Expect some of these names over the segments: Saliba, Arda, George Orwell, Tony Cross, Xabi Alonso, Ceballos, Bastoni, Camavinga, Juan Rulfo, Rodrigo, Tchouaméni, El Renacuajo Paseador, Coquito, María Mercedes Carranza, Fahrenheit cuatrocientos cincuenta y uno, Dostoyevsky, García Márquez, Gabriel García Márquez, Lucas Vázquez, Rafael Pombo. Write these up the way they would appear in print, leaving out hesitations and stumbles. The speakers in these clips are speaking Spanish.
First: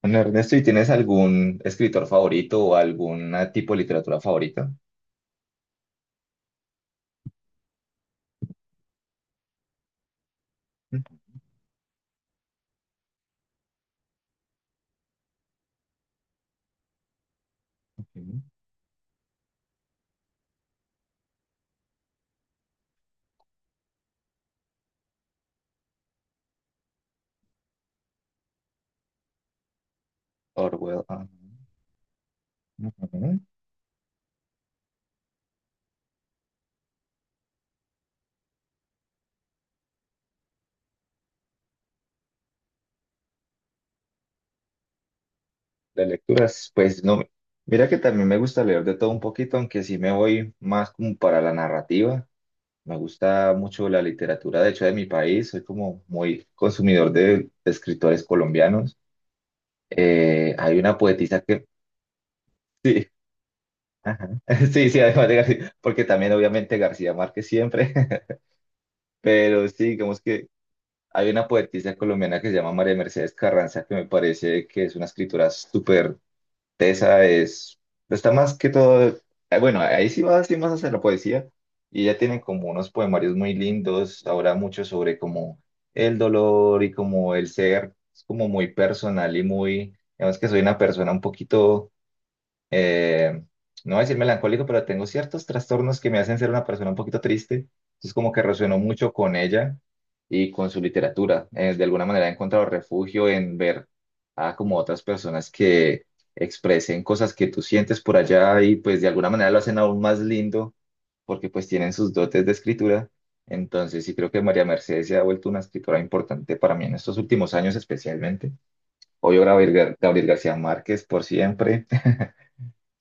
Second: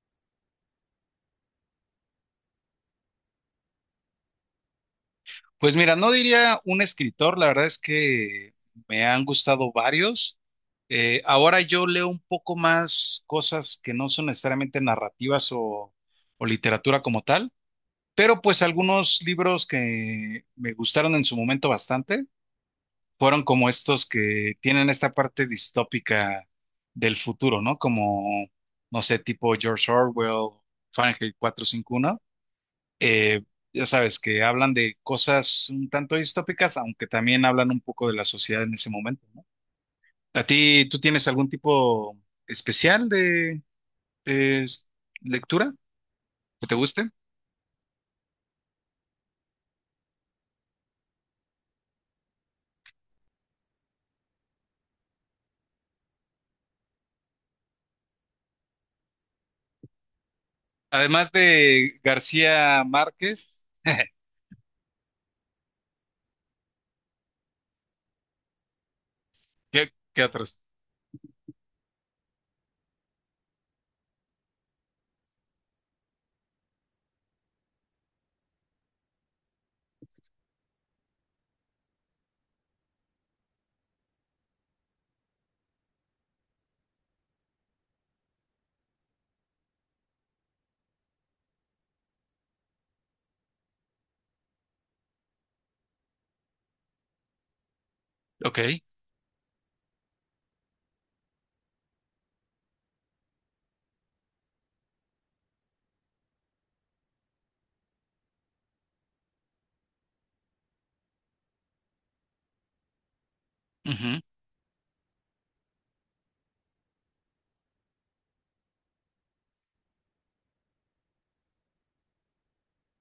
Bueno, Ernesto, ¿y tienes algún escritor favorito o algún tipo de literatura favorita? Pues mira, no diría un escritor, la verdad es que me han gustado varios. Ahora yo leo un poco más cosas que no son necesariamente narrativas o literatura como tal, pero Ujú. pues algunos libros que me gustaron en su momento bastante fueron como estos que tienen esta parte distópica del futuro, ¿no? Como, no sé, tipo George Orwell, Orwell. Fahrenheit 451, Ujú. eh, ya sabes, que hablan de cosas un tanto distópicas, aunque también hablan un poco de la sociedad en ese momento, ¿no? ¿A ti, tú tienes algún tipo especial de eh, lectura De que lecturas, te pues guste? no. Mira que también me gusta leer de todo un poquito, aunque sí me voy más como para la narrativa. Me gusta mucho la literatura, de hecho, de mi país. Soy como muy consumidor de escritores colombianos. Hay una Además poetisa que... de García Sí, Márquez, ajá. Sí, sí, además de García, porque también obviamente García Márquez siempre, pero sí, digamos qué que... otros? Hay una poetisa colombiana que se llama María Mercedes Carranza, que me parece que es una escritura súper tesa, es, pues, está más que todo, bueno, ahí sí va sí más hacia la poesía, y ella tiene como unos poemarios muy lindos, habla mucho sobre como el dolor y como el ser, es como muy personal y muy, digamos que soy una persona un poquito eh, no voy a decir melancólico, pero tengo ciertos trastornos que me hacen ser una persona un poquito triste. Entonces como que resueno Ok. mucho con ella y con su literatura. De alguna manera he encontrado refugio en ver a como otras personas que expresen cosas que tú sientes por allá y pues de alguna manera lo hacen aún más lindo porque pues tienen sus dotes de escritura. Entonces sí Ujú. creo que María Mercedes se ha vuelto una escritora importante para mí en estos últimos años especialmente. Obvio Gabriel García Márquez por siempre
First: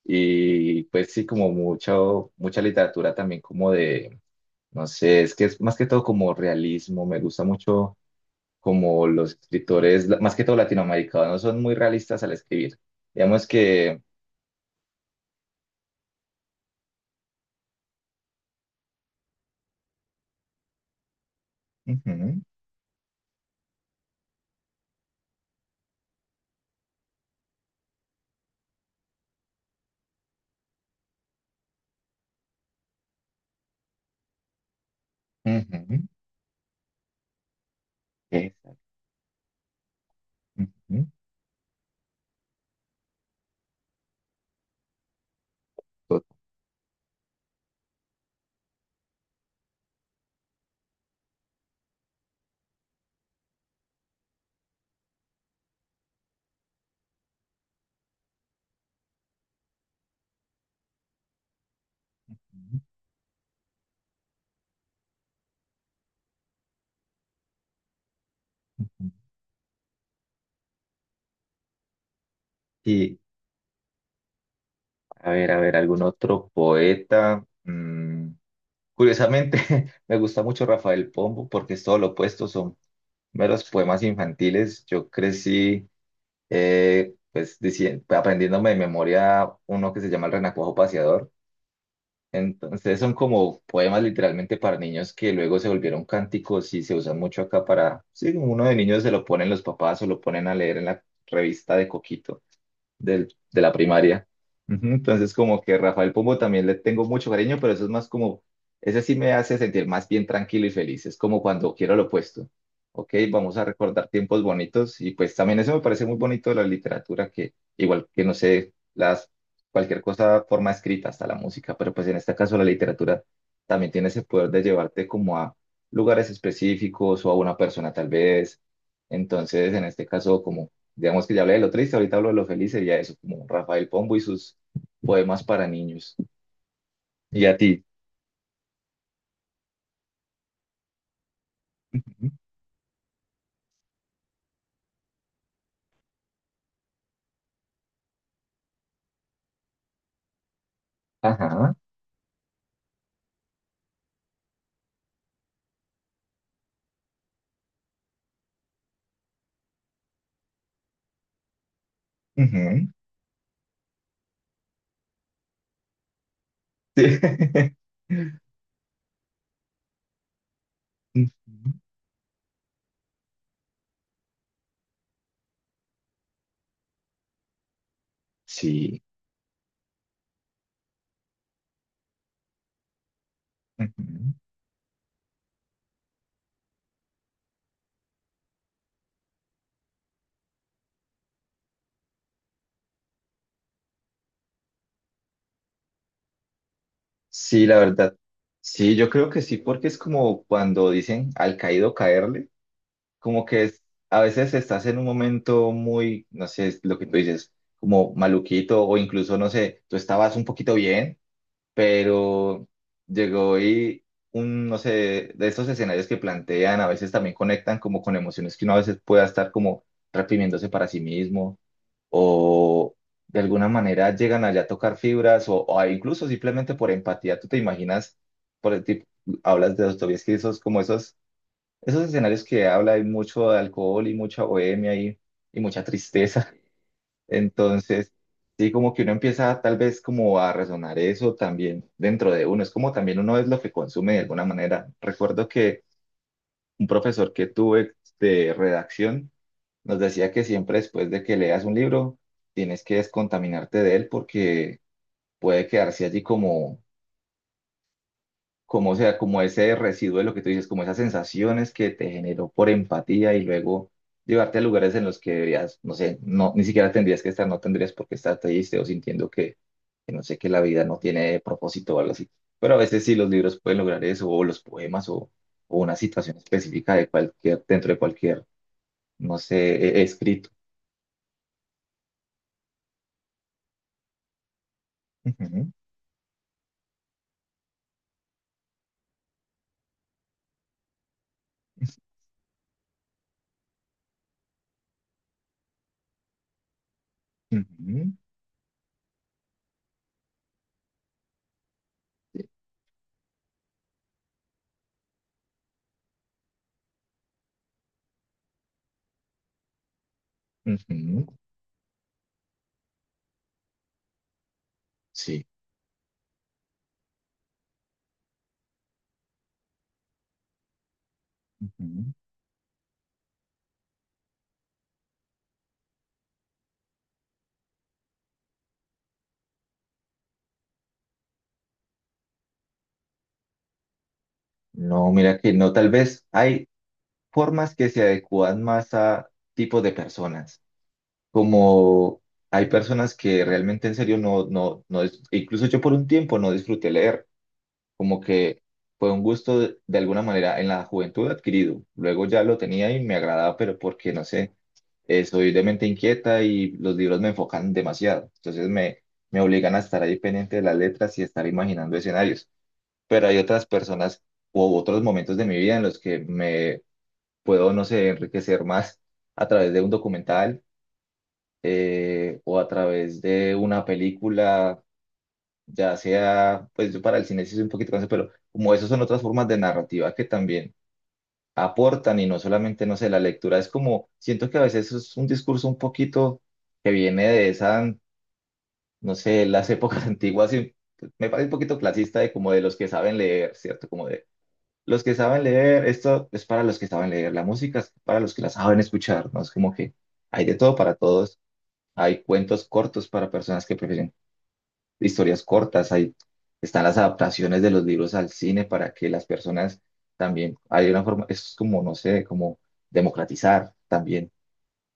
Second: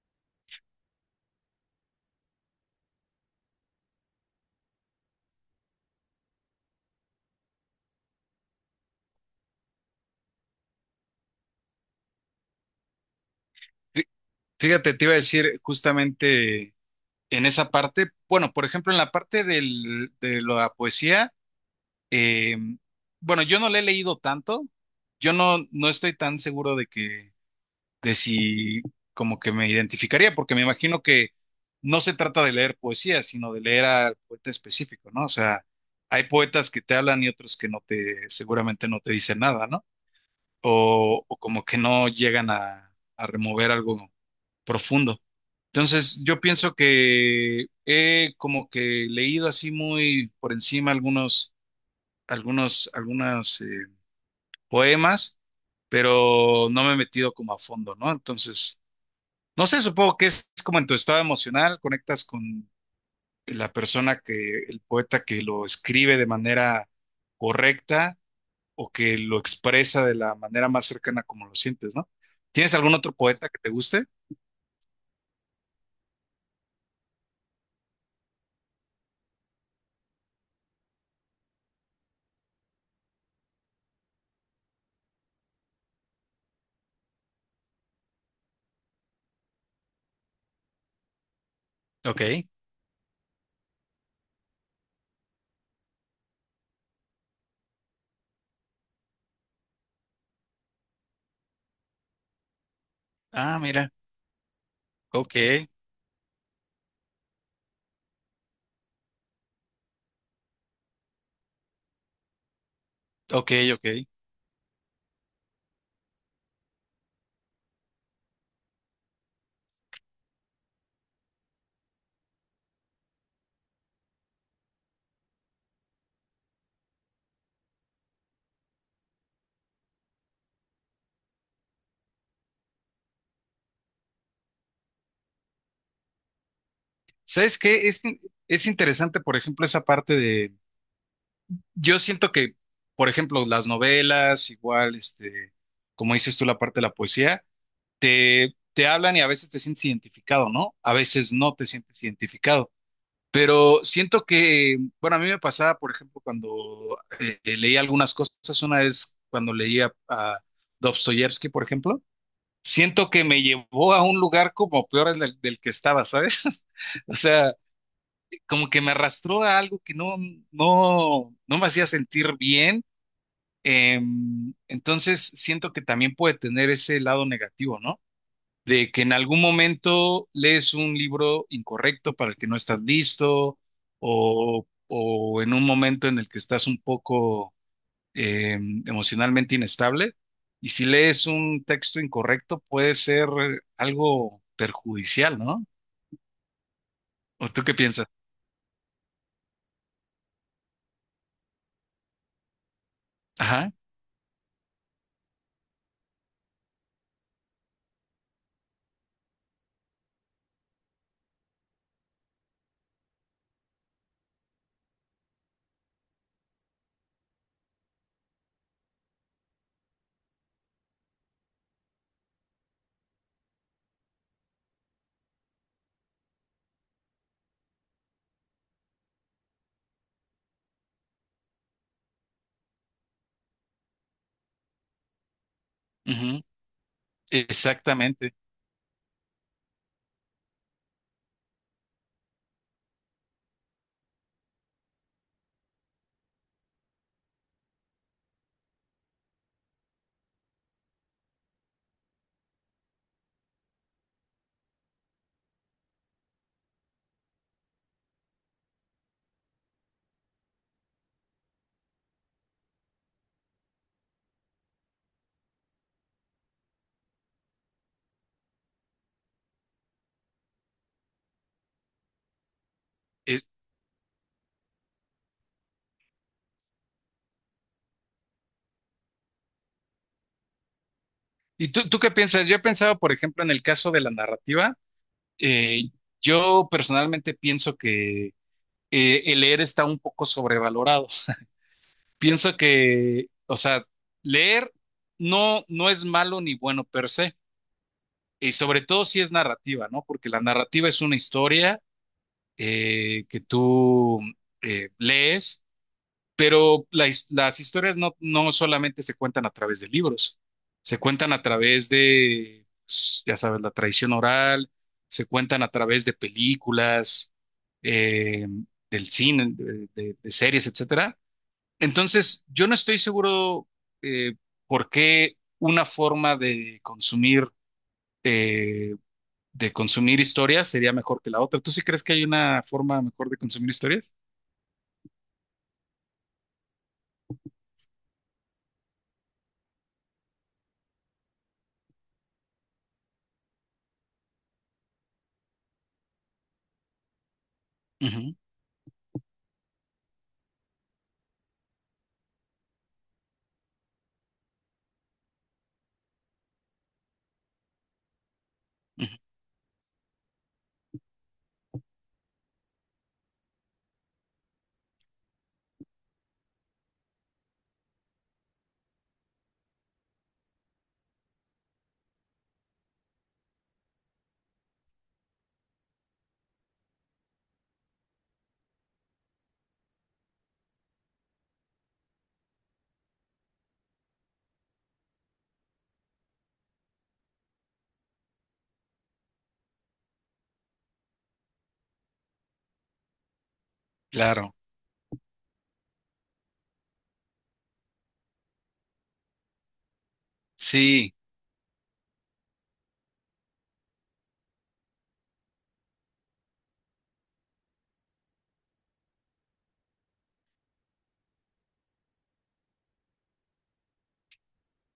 y pues sí, como mucho, mucha literatura también como de, no sé, es que es más que todo como realismo, me gusta mucho como los escritores, más que todo latinoamericanos, son muy realistas al escribir. Digamos que... Fí- Fíjate, te iba a decir justamente en esa parte, bueno, por ejemplo, en la parte de la poesía. ujú, Eh, bueno, yo no le he leído tanto. Yo no, no estoy tan seguro de que, de si como que me identificaría, porque me imagino que no se trata de leer poesía, sino de leer al poeta específico, ¿no? O sea, ujú, hay poetas que te hablan y otros que no esa, seguramente no te dicen nada, ¿no? ujú, O como que no llegan a remover algo profundo. Entonces, tot- yo pienso que he como que leído así muy por encima algunas, poemas, pero no me he metido como a fondo, ¿no? Entonces, no sé, supongo que es como en tu estado emocional, conectas con ujú. la persona que, el poeta que lo escribe de manera correcta o que lo expresa de la manera más cercana como lo sientes, ¿no? ¿Tienes algún otro Y poeta que te guste? A ver, algún otro poeta. Mm, curiosamente, me gusta mucho Rafael Pombo porque es todo lo opuesto, son meros poemas infantiles. Yo crecí aprendiéndome de memoria uno que se llama El Renacuajo Paseador. Ok. Entonces son como poemas literalmente para niños que luego se volvieron cánticos y se usan mucho acá para, sí, uno de niños se lo ponen los papás o lo ponen a leer en la revista de Coquito Ah, de la mira. primaria. Ujú. Entonces, Ok, como que Rafael Pombo también le tengo mucho cariño, pero eso es más como, ese sí me hace sentir más bien tranquilo y feliz. Es como cuando quiero lo opuesto. Ok, ok, vamos a ok. recordar tiempos bonitos y pues también eso me parece muy bonito de la literatura, que igual que no sé, las, cualquier cosa, forma escrita, hasta la música, pero pues en este caso la literatura también tiene ese poder de llevarte como a lugares específicos o a una persona tal vez. Entonces, en este caso, como digamos que ya hablé de lo triste, ahorita hablo de lo feliz, sería eso, como Rafael Pombo y sus poemas para niños. Y a ¿Sabes ti. qué? Es interesante, por ejemplo, esa parte de... Yo Ujú. siento que, por ejemplo, las novelas, igual, este, como dices tú, la parte de la poesía, te hablan y a veces te sientes identificado, ¿no? A veces no te Ajá. sientes identificado. Pero siento que, bueno, a mí me pasaba, por ejemplo, cuando leía algunas cosas, una vez cuando leía a Dostoyevsky, por ejemplo, Ujú. siento que me llevó a un lugar como peor del que estaba, ¿sabes? Sí. O sea, como que me arrastró a algo que Ujú. No me hacía sentir bien. Entonces, siento que también puede tener ese lado negativo, ¿no? De Sí. que en algún momento lees un libro incorrecto para el que no estás listo, Ujú. O en un momento en el que estás un poco emocionalmente inestable. Y si lees un texto incorrecto, puede ser algo perjudicial, ¿no? ¿O tú Sí, qué la piensas? verdad. Sí, yo creo que sí, porque es como cuando dicen al caído caerle, como que Ajá, es, a veces estás en un momento muy, no sé, es lo que tú dices, como maluquito o incluso, no sé, tú estabas un poquito bien, pero llegó y un, no sé, de estos escenarios que plantean, a veces también conectan como con emociones que uno a veces pueda estar como reprimiéndose para sí mismo o de alguna manera llegan allá a tocar fibras o incluso simplemente por empatía, tú te imaginas, por el tipo, hablas de Dostoyevsky, esos escenarios que habla hay mucho de alcohol y mucha bohemia y mucha ujú, tristeza. Entonces, exactamente. sí, como que uno empieza tal vez como a resonar eso también dentro de uno. Es como también uno es lo que consume de alguna manera. Recuerdo que un profesor que tuve de redacción nos decía que siempre después de que leas un libro, tienes que descontaminarte de él porque puede quedarse allí como, o sea, como ese residuo de lo que tú dices, como esas sensaciones que te generó por empatía y luego llevarte a lugares en los que deberías, no sé, no, ni siquiera tendrías que estar, no tendrías por qué estar triste o sintiendo que no sé, que la vida no tiene propósito o algo así. Pero a veces sí los Eh, libros pueden lograr eso, o los poemas, o una situación específica de cualquier, dentro de cualquier, no sé, escrito. ¿Y tú qué piensas? Yo he pensado, por ejemplo, en el caso de la narrativa. Ujú, Eh, yo personalmente pienso que el leer está un poco sobrevalorado. Pienso que, o sea, leer no es malo ni bueno per se, ujú, y sobre todo si es narrativa, ¿no? Porque la narrativa es una historia que tú lees. Pero la las historias no solamente se cuentan a través de libros, se ujú, cuentan a través de, pues, ya sabes, la tradición oral, se sí. cuentan a través de películas, eh, del cine, de series, etcétera. Ujú. Entonces, yo no estoy seguro eh, por qué una forma eh, de consumir historias sería mejor que la otra. ¿Tú sí crees que hay una forma mejor de consumir historias? No, mira que no, tal vez hay formas que se adecúan más a tipos de personas. Como hay personas que realmente en serio no, no, no, incluso yo por un tiempo no disfruté leer, como Ujú, que fue un gusto de alguna manera en la juventud adquirido. Luego ya lo tenía y me agradaba, pero porque no sé, soy de mente inquieta y los libros me enfocan demasiado. Ujú, Me obligan a estar ahí pendiente de las letras y estar imaginando escenarios. Pero hay otras personas u otros momentos de mi vida en los que me puedo, no sé, enriquecer más a través de un documental o a través de una película, ya sea, pues yo para el cine sí soy un poquito cansado, pero como eso son otras formas de narrativa que también aportan y no solamente, no sé, la lectura es como, siento que a veces es un discurso un poquito que viene de esa, no sé, las épocas antiguas y me parece un poquito clasista de como de los que saben leer, ¿cierto? Como claro, los que saben leer, esto es para los que saben leer, la música es para los que la saben escuchar, ¿no? Es como que hay de todo para sí, todos, hay cuentos cortos para personas que prefieren historias cortas, hay, están las adaptaciones de los libros al cine para que las personas también, hay una forma, es como, no sé, como democratizar también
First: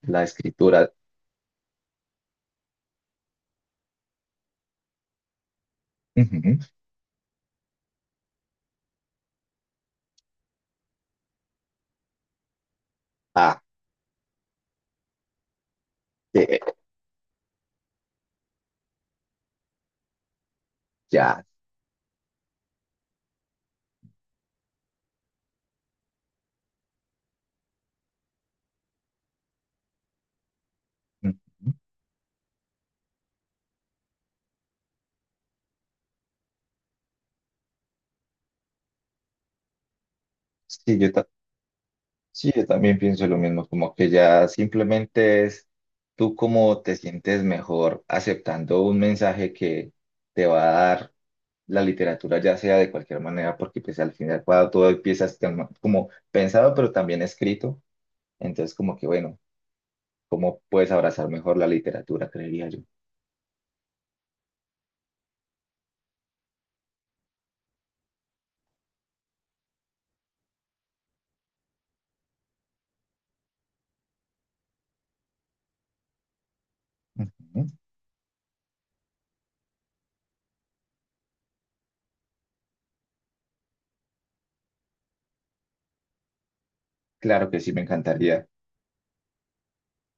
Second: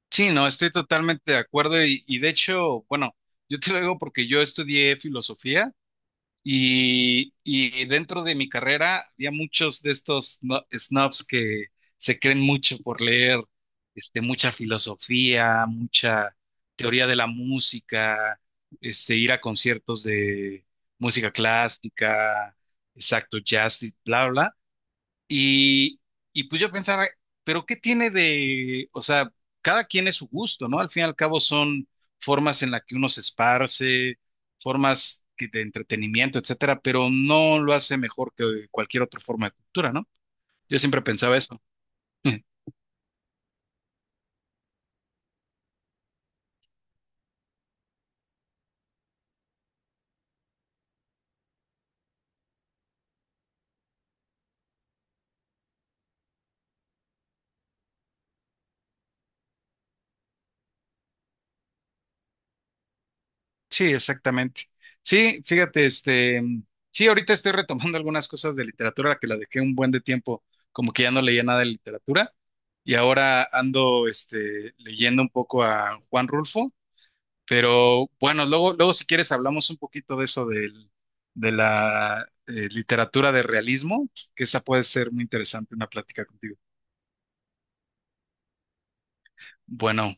la sí, no, estoy escritura. totalmente de acuerdo y de hecho, bueno, yo te lo digo porque yo estudié filosofía. Ujú. Y dentro de mi carrera había muchos de estos snobs que se creen mucho por leer, Ah, este, mucha filosofía, mucha eh, teoría de la música, este, ir a conciertos de música ya. clásica, exacto, jazz y bla, bla. Y, y pues yo pensaba, pero ¿qué tiene de, o sea, cada quien es su gusto, ¿no? Al fin y al Ujú. cabo son formas en las que uno se esparce, formas de entretenimiento, etcétera, pero no lo hace mejor que cualquier otra forma de cultura, ¿no? Yo Sí, siempre yo pensaba eso. sí, yo también pienso lo mismo, como que ya simplemente es tú cómo te sientes mejor aceptando un mensaje que te va a dar la literatura, ya sea de cualquier manera, porque pues al final cuando todo empieza a estar como pensado, pero también escrito, entonces como que bueno, cómo puedes abrazar mejor la literatura, creería yo. Sí, exactamente. Sí, fíjate, este, sí, ahorita estoy retomando algunas cosas de literatura que la dejé un buen de tiempo, como que ya no leía nada de literatura, y ahora ando, este, leyendo un poco a Juan Rulfo. Ujú. Pero bueno, luego si quieres hablamos un poquito de eso de la literatura de realismo, que esa puede ser muy interesante una plática contigo. Claro que sí, me encantaría. Bueno,